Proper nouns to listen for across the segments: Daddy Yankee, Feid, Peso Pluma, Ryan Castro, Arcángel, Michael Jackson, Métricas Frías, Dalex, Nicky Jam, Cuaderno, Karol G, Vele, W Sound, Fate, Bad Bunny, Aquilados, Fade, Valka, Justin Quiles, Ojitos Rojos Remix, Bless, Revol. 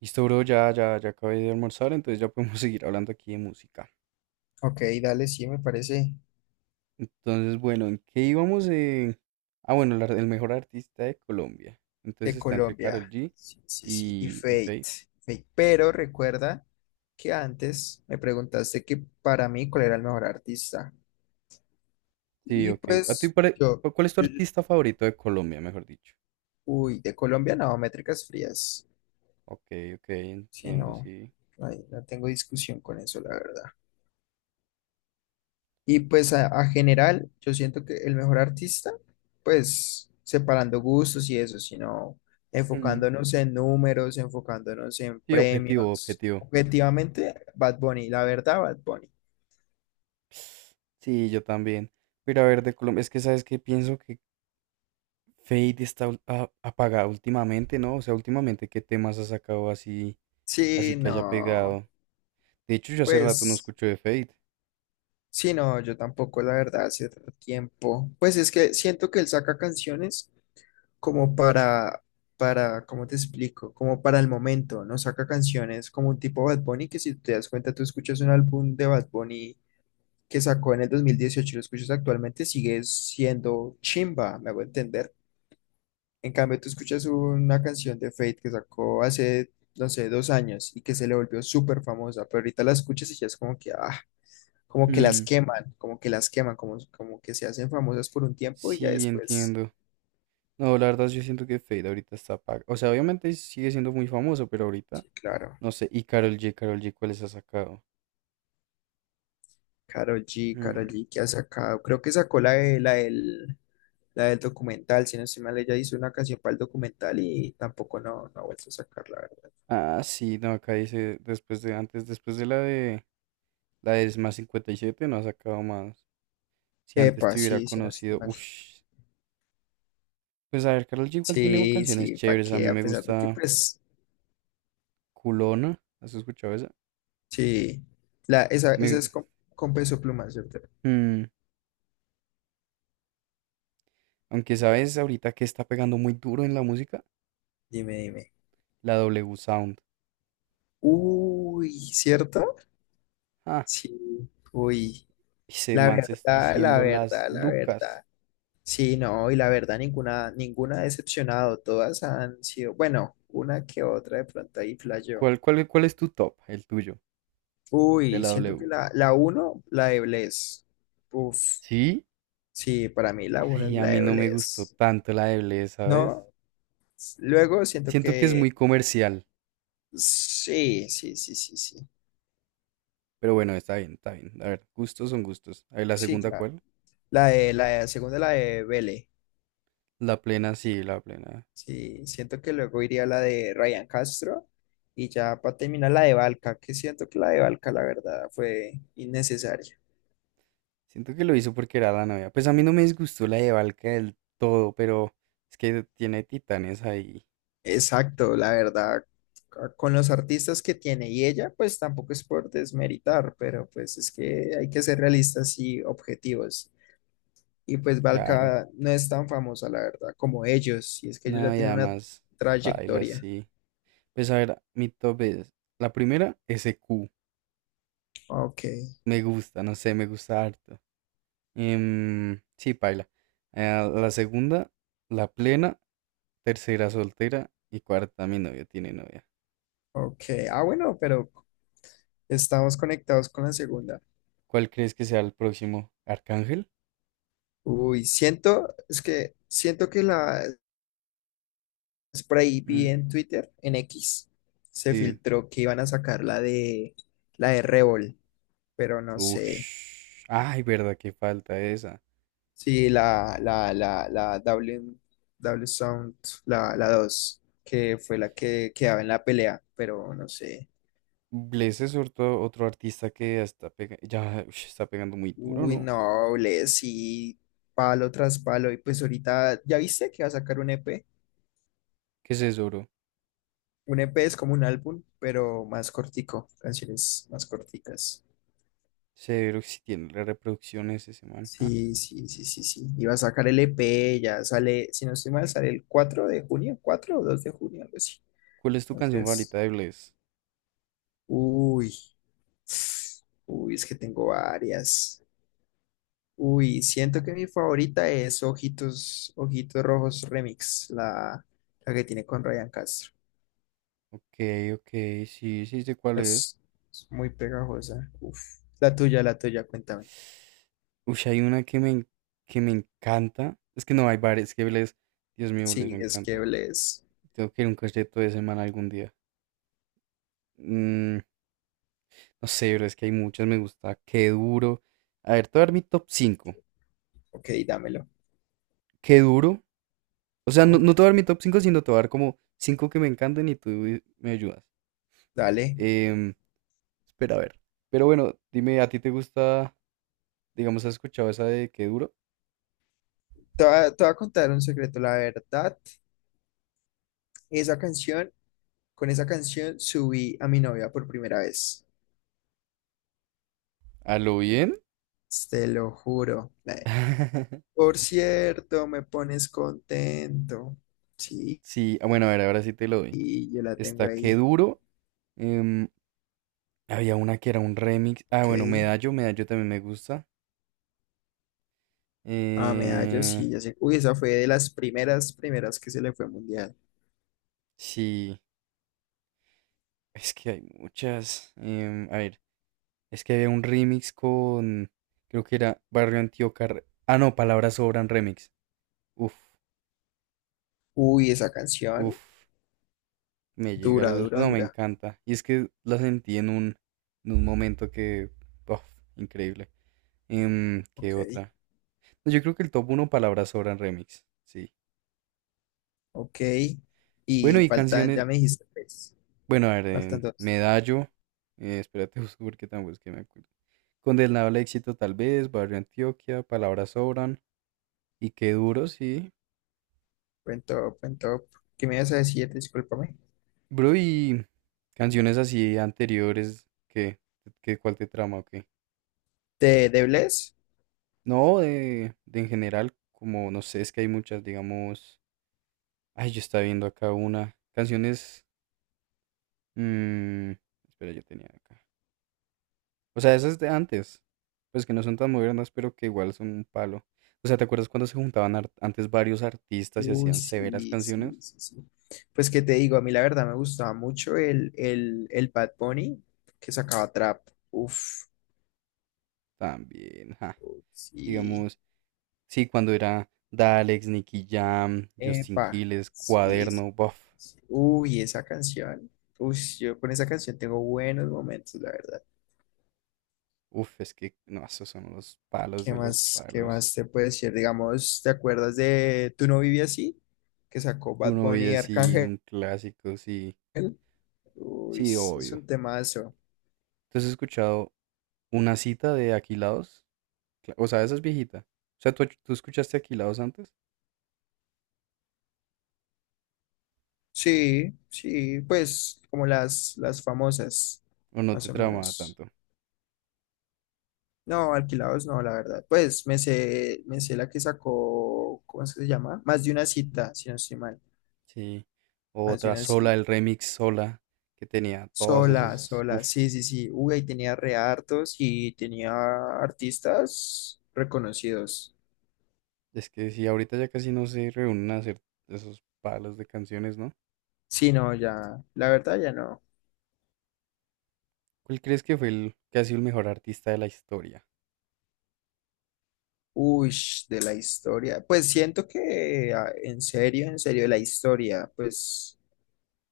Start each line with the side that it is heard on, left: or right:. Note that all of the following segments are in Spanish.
right: Listo, bro, ya, ya, ya acabé de almorzar, entonces ya podemos seguir hablando aquí de música.
left: Ok, dale, sí, me parece
right: Entonces, bueno, ¿en qué íbamos? Ah, bueno, el mejor artista de Colombia. Entonces
left: de
right: está entre Karol
left: Colombia.
right: G
left: Sí, sí, sí. Y
right: y
left: Fate.
right: Feid.
left: Fate. Pero recuerda que antes me preguntaste que para mí cuál era el mejor artista.
right: Sí,
left: Y
right: ok. ¿A ti
left: pues yo,
right: cuál es tu
left: yo- yo-
right: artista favorito de Colombia, mejor dicho?
left: uy, de Colombia no, Métricas Frías.
right: Ok, ok,
left: Sí,
right: entiendo,
left: no,
right: sí.
left: no tengo discusión con eso, la verdad. Y pues a general, yo siento que el mejor artista, pues separando gustos y eso, sino
right: Mm,
left: enfocándonos en números, enfocándonos en
right: sí, objetivo,
left: premios.
right: objetivo.
left: Objetivamente, Bad Bunny, la verdad, Bad Bunny.
right: Sí, yo también. Pero a ver, de Colombia, es que sabes que pienso que Fade está apagado últimamente, ¿no? O sea, últimamente, ¿qué temas ha sacado así? Así
left: Sí,
right: que haya
left: no,
right: pegado. De hecho, yo hace rato no
left: pues
right: escucho de Fade.
left: sí, no, yo tampoco, la verdad, hace otro tiempo. Pues es que siento que él saca canciones como para, ¿cómo te explico? Como para el momento, no saca canciones como un tipo Bad Bunny, que si te das cuenta, tú escuchas un álbum de Bad Bunny que sacó en el 2018 y lo escuchas actualmente, sigue siendo chimba, me hago entender. En cambio, tú escuchas una canción de Fate que sacó hace, no sé, dos años y que se le volvió súper famosa, pero ahorita la escuchas y ya es como que, ah, como que las
right: Hmm,
left: queman, como que las queman, como que se hacen famosas por un tiempo y ya
right: sí,
left: después,
right: entiendo. No, la verdad, yo siento que Fade ahorita está apagado. O sea, obviamente sigue siendo muy famoso, pero ahorita
left: sí, claro.
right: no sé. Y Karol G, Karol G, ¿cuáles ha sacado?
left: Karol G, Karol
right: Hmm,
left: G que ha sacado, creo que sacó la del documental, si no estoy mal, ella hizo una canción para el documental y tampoco no, no ha vuelto a sacarla.
right: ah, sí, no, acá dice después de antes, después de la de la de Más 57, no ha sacado más. Si antes
left: Epa,
right: te hubiera
left: sí, sí, no estoy
right: conocido,
left: mal.
right: uff. Pues a ver, Karol G igual tiene
left: Sí,
right: canciones
left: sí, pa'
right: chéveres. A
left: qué,
right: mí
left: a
right: me
left: pesar de que,
right: gusta
left: pues,
right: Culona. ¿Has escuchado esa?
left: sí, esa
right: Me,
left: es con peso pluma, ¿cierto?
right: mm, Aunque sabes ahorita que está pegando muy duro en la música,
left: Dime, dime.
right: la W Sound.
left: Uy, ¿cierto?
right: Ah,
left: Sí, uy,
right: ese
left: la
right: man se está
left: verdad, la
right: haciendo las
left: verdad, la
right: lucas.
left: verdad. Sí, no, y la verdad, ninguna, ninguna ha decepcionado, todas han sido, bueno, una que otra de pronto ahí flasheó.
right: ¿Cuál, cuál, cuál es tu top? El tuyo, de
left: Uy,
right: la
left: siento que
right: W.
left: la uno, la de Bless. Uf,
right: ¿Sí?
left: sí, para mí la uno es
right: Ay, a
left: la
right: mí
left: de
right: no me gustó
left: Bless.
right: tanto la de Bless, ¿sabes?
left: ¿No? Luego siento
right: Siento que es
left: que
right: muy comercial,
left: sí, sí, sí, sí, sí.
right: pero bueno, está bien, está bien. A ver, gustos son gustos. A ver, la
left: Sí,
right: segunda,
left: claro.
right: ¿cuál?
left: Segunda, la de Vele.
right: La plena, sí, la plena.
left: Sí, siento que luego iría la de Ryan Castro y ya para terminar la de Valka, que siento que la de Valka, la verdad, fue innecesaria.
right: Siento que lo hizo porque era la novia. Pues a mí no me disgustó la de Valka del todo, pero es que tiene titanes ahí,
left: Exacto, la verdad, c- con los artistas que tiene y ella, pues tampoco es por desmeritar, pero pues es que hay que ser realistas y objetivos. Y pues
right: claro.
left: Valka no es tan famosa, la verdad, como ellos. Y es que ellos ya
right: No, y
left: tienen una
right: además, baila,
left: trayectoria.
right: sí. Pues a ver, mi top es. La primera, S q.
left: Ok,
right: Me gusta, no sé, me gusta harto. Sí, paila. La segunda, la plena. Tercera, soltera. Y cuarta, mi novio tiene novia.
left: ok. Ah, bueno, pero estamos conectados con la segunda.
right: ¿Cuál crees que sea el próximo? ¿Arcángel?
left: Uy, siento, es que siento que la Spray vi
right: Mm,
left: en Twitter, en X, se
right: sí.
left: filtró que iban a sacar la de Revol, pero no sé.
right: Ush. Ay, verdad, que falta esa.
left: Sí, la W, W Sound, la 2 que fue la que quedaba en la pelea, pero no sé.
right: Bless es otro, otro artista que ya está, ya, ush, está pegando muy duro,
left: Uy,
right: ¿no?
left: no, sí, palo tras palo. Y pues ahorita, ¿ya viste que va a sacar un EP?
right: ¿Qué es eso, bro?
left: Un EP es como un álbum, pero más cortico, canciones más corticas.
right: Severo que si tiene las reproducciones ese man. Ah,
left: Sí, sí, sí, sí, sí. Y va a sacar el EP, ya sale, si no estoy mal, sale el 4 de junio, 4 o 2 de junio, algo así.
right: ¿cuál es tu canción favorita
left: Entonces,
right: de Bless?
left: uy, uy, es que tengo varias. Uy, siento que mi favorita es Ojitos, Ojitos Rojos Remix, la que tiene con Ryan Castro.
right: Ok, ok, sí, sí sé cuál es.
left: Es, es muy pegajosa. Uf. La tuya, cuéntame.
right: Uy, hay una que me encanta. Es que no hay varias, es que Bless, Dios mío,
left: Sí,
right: Bless me
left: es que
right: encanta.
left: es.
right: Tengo que ir a un concierto de semana algún día. Mm, no sé, pero es que hay muchas, me gusta. Qué duro. A ver, te voy a dar mi top cinco.
left: Ok, dámelo.
right: Qué duro. O sea, no,
left: Ok,
right: no te voy a dar mi top 5 sino te voy a dar como 5 que me encantan y tú me ayudas.
left: dale.
right: Em, Espera a ver. Pero bueno, dime, ¿a ti te gusta, digamos, has escuchado esa de Qué duro?
left: Te voy a contar un secreto. La verdad, esa canción, con esa canción subí a mi novia por primera vez.
right: ¿A lo bien?
left: Te lo juro. Por cierto, me pones contento. Sí,
right: Sí, ah, bueno, a ver, ahora sí te lo doy.
left: y yo la tengo
right: Está Qué
left: ahí.
right: duro. em, había una que era un remix. Ah,
left: Ok.
right: bueno, Medallo, Medallo también me gusta.
left: Ah, medallo,
right: Eh,
left: sí, ya sé. Uy, esa fue de las primeras, primeras que se le fue mundial.
right: sí, es que hay muchas. A ver, es que había un remix con, creo que era Barrio Antioquia. Ah, no, Palabras Sobran Remix. Uf,
left: Uy, esa canción.
right: uf. Me llega
left: Dura,
right: el...
left: dura,
right: No, me
left: dura.
right: encanta. Y es que la sentí en un momento que... uf, increíble. ¿Qué
left: Ok,
right: otra? Yo creo que el top uno palabras sobran remix. Sí.
left: ok.
right: Bueno,
left: Y
right: y
left: faltan, ya
right: canciones...
left: me dijiste tres.
right: Bueno, a ver,
left: Faltan dos.
right: Medallo. Espérate, busco porque tampoco es que me acuerdo. Condenado al éxito tal vez, Barrio Antioquia, Palabras sobran. Y qué duro, sí.
left: Buen top, buen top. ¿Qué me ibas a decir? Discúlpame.
right: Bro, y canciones así anteriores, ¿qué? ¿Qué cuál te trama o qué?
left: De Bless?
right: No, de en general, como no sé, es que hay muchas, digamos. Ay, yo estaba viendo acá una. Canciones. mm, espera, yo tenía acá. O sea, esas de antes. Pues que no son tan modernas, pero que igual son un palo. O sea, ¿te acuerdas cuando se juntaban antes varios artistas y
left: Uy,
right: hacían severas
left: sí, sí,
right: canciones?
left: sí, sí. Pues que te digo, a mí la verdad me gustaba mucho el Bad Bunny que sacaba trap. Uf,
right: También, ja.
left: sí.
right: Digamos, sí, cuando era Dalex, Nicky Jam, Justin
left: Epa,
right: Quiles,
left: sí, sí.
right: Cuaderno, Buff.
left: Sí. Uy, esa canción. Uy, yo con esa canción tengo buenos momentos, la verdad.
right: Uf, es que no, esos son los palos de los
left: Qué
right: palos.
left: más te puedo decir? Digamos, ¿te acuerdas de Tú no vivías así? Que sacó
right: Que
left: Bad
right: uno
left: Bunny
right: veía
left: y
right: así,
left: Arcángel.
right: un clásico, sí,
left: Uy,
right: sí,
left: es
right: obvio.
left: un temazo.
right: Entonces he escuchado una cita de Aquilados, o sea, esa es viejita. O sea, tú escuchaste Aquilados antes?
left: Sí, sí, pues como las famosas,
right: ¿O no
left: más
right: te
left: o
right: tramaba
left: menos.
right: tanto?
left: No, alquilados no, la verdad. Pues me sé la que sacó, ¿cómo es que se llama? Más de una cita, si no estoy mal.
right: Sí. O
left: Más de
right: Otra
left: una
right: sola,
left: cita.
right: el remix sola, que tenía todos
left: Sola,
right: esos,
left: sola,
right: uf,
left: sí, sí, sí. Uy, ahí tenía re hartos y tenía artistas reconocidos.
right: es que sí, ahorita ya casi no se reúnen a hacer esos palos de canciones, ¿no?
left: Sí, no, ya, la verdad ya no.
right: ¿Cuál crees que fue el que ha sido el mejor artista de la historia?
left: Uy, de la historia. Pues siento que ah, en serio, de la historia, pues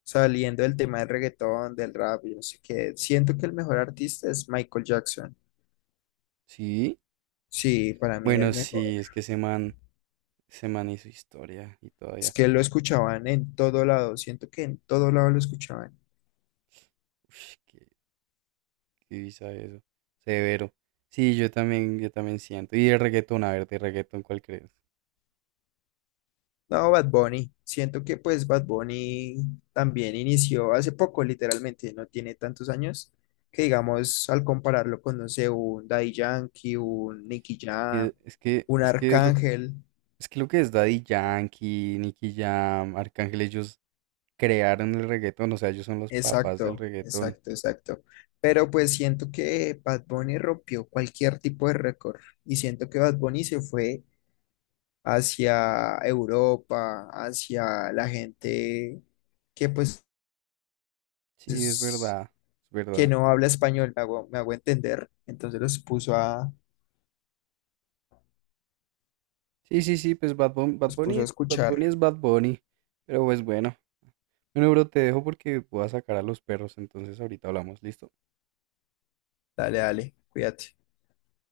left: saliendo del tema del reggaetón, del rap, yo sé que siento que el mejor artista es Michael Jackson.
right: Sí.
left: Sí, para mí
right: Bueno,
left: el mejor.
right: sí, es que ese man hizo historia y
left: Es
right: todavía.
left: que lo escuchaban en todo lado, siento que en todo lado lo escuchaban.
right: Ush, qué. Sí, sabe eso. Severo. Sí, yo también siento. Y el reggaetón, a ver, de reggaetón, ¿cuál crees?
left: No, Bad Bunny. Siento que pues Bad Bunny también inició hace poco, literalmente, no tiene tantos años, que digamos, al compararlo con, no sé, un Daddy Yankee, un Nicky Jam,
right: Y Es que,
left: un
right: es que es lo que,
left: Arcángel.
right: es que lo que es Daddy Yankee, Nicky Jam, Arcángel, ellos crearon el reggaetón, o sea, ellos son los papás del
left: Exacto,
right: reggaetón.
left: exacto, exacto. Pero pues siento que Bad Bunny rompió cualquier tipo de récord y siento que Bad Bunny se fue hacia Europa, hacia la gente que pues
right: Sí, es
left: es
right: verdad, es
left: que
right: verdad.
left: no habla español, me hago entender. Entonces
right: Sí, sí, sí, pues Bad Bunny, Bad
left: los puso a
right: Bunny, Bad
left: escuchar.
right: Bunny es Bad Bunny. Pero pues bueno. Bueno, bro, te dejo porque voy a sacar a los perros, entonces ahorita hablamos, ¿listo?
left: Dale, dale, cuídate.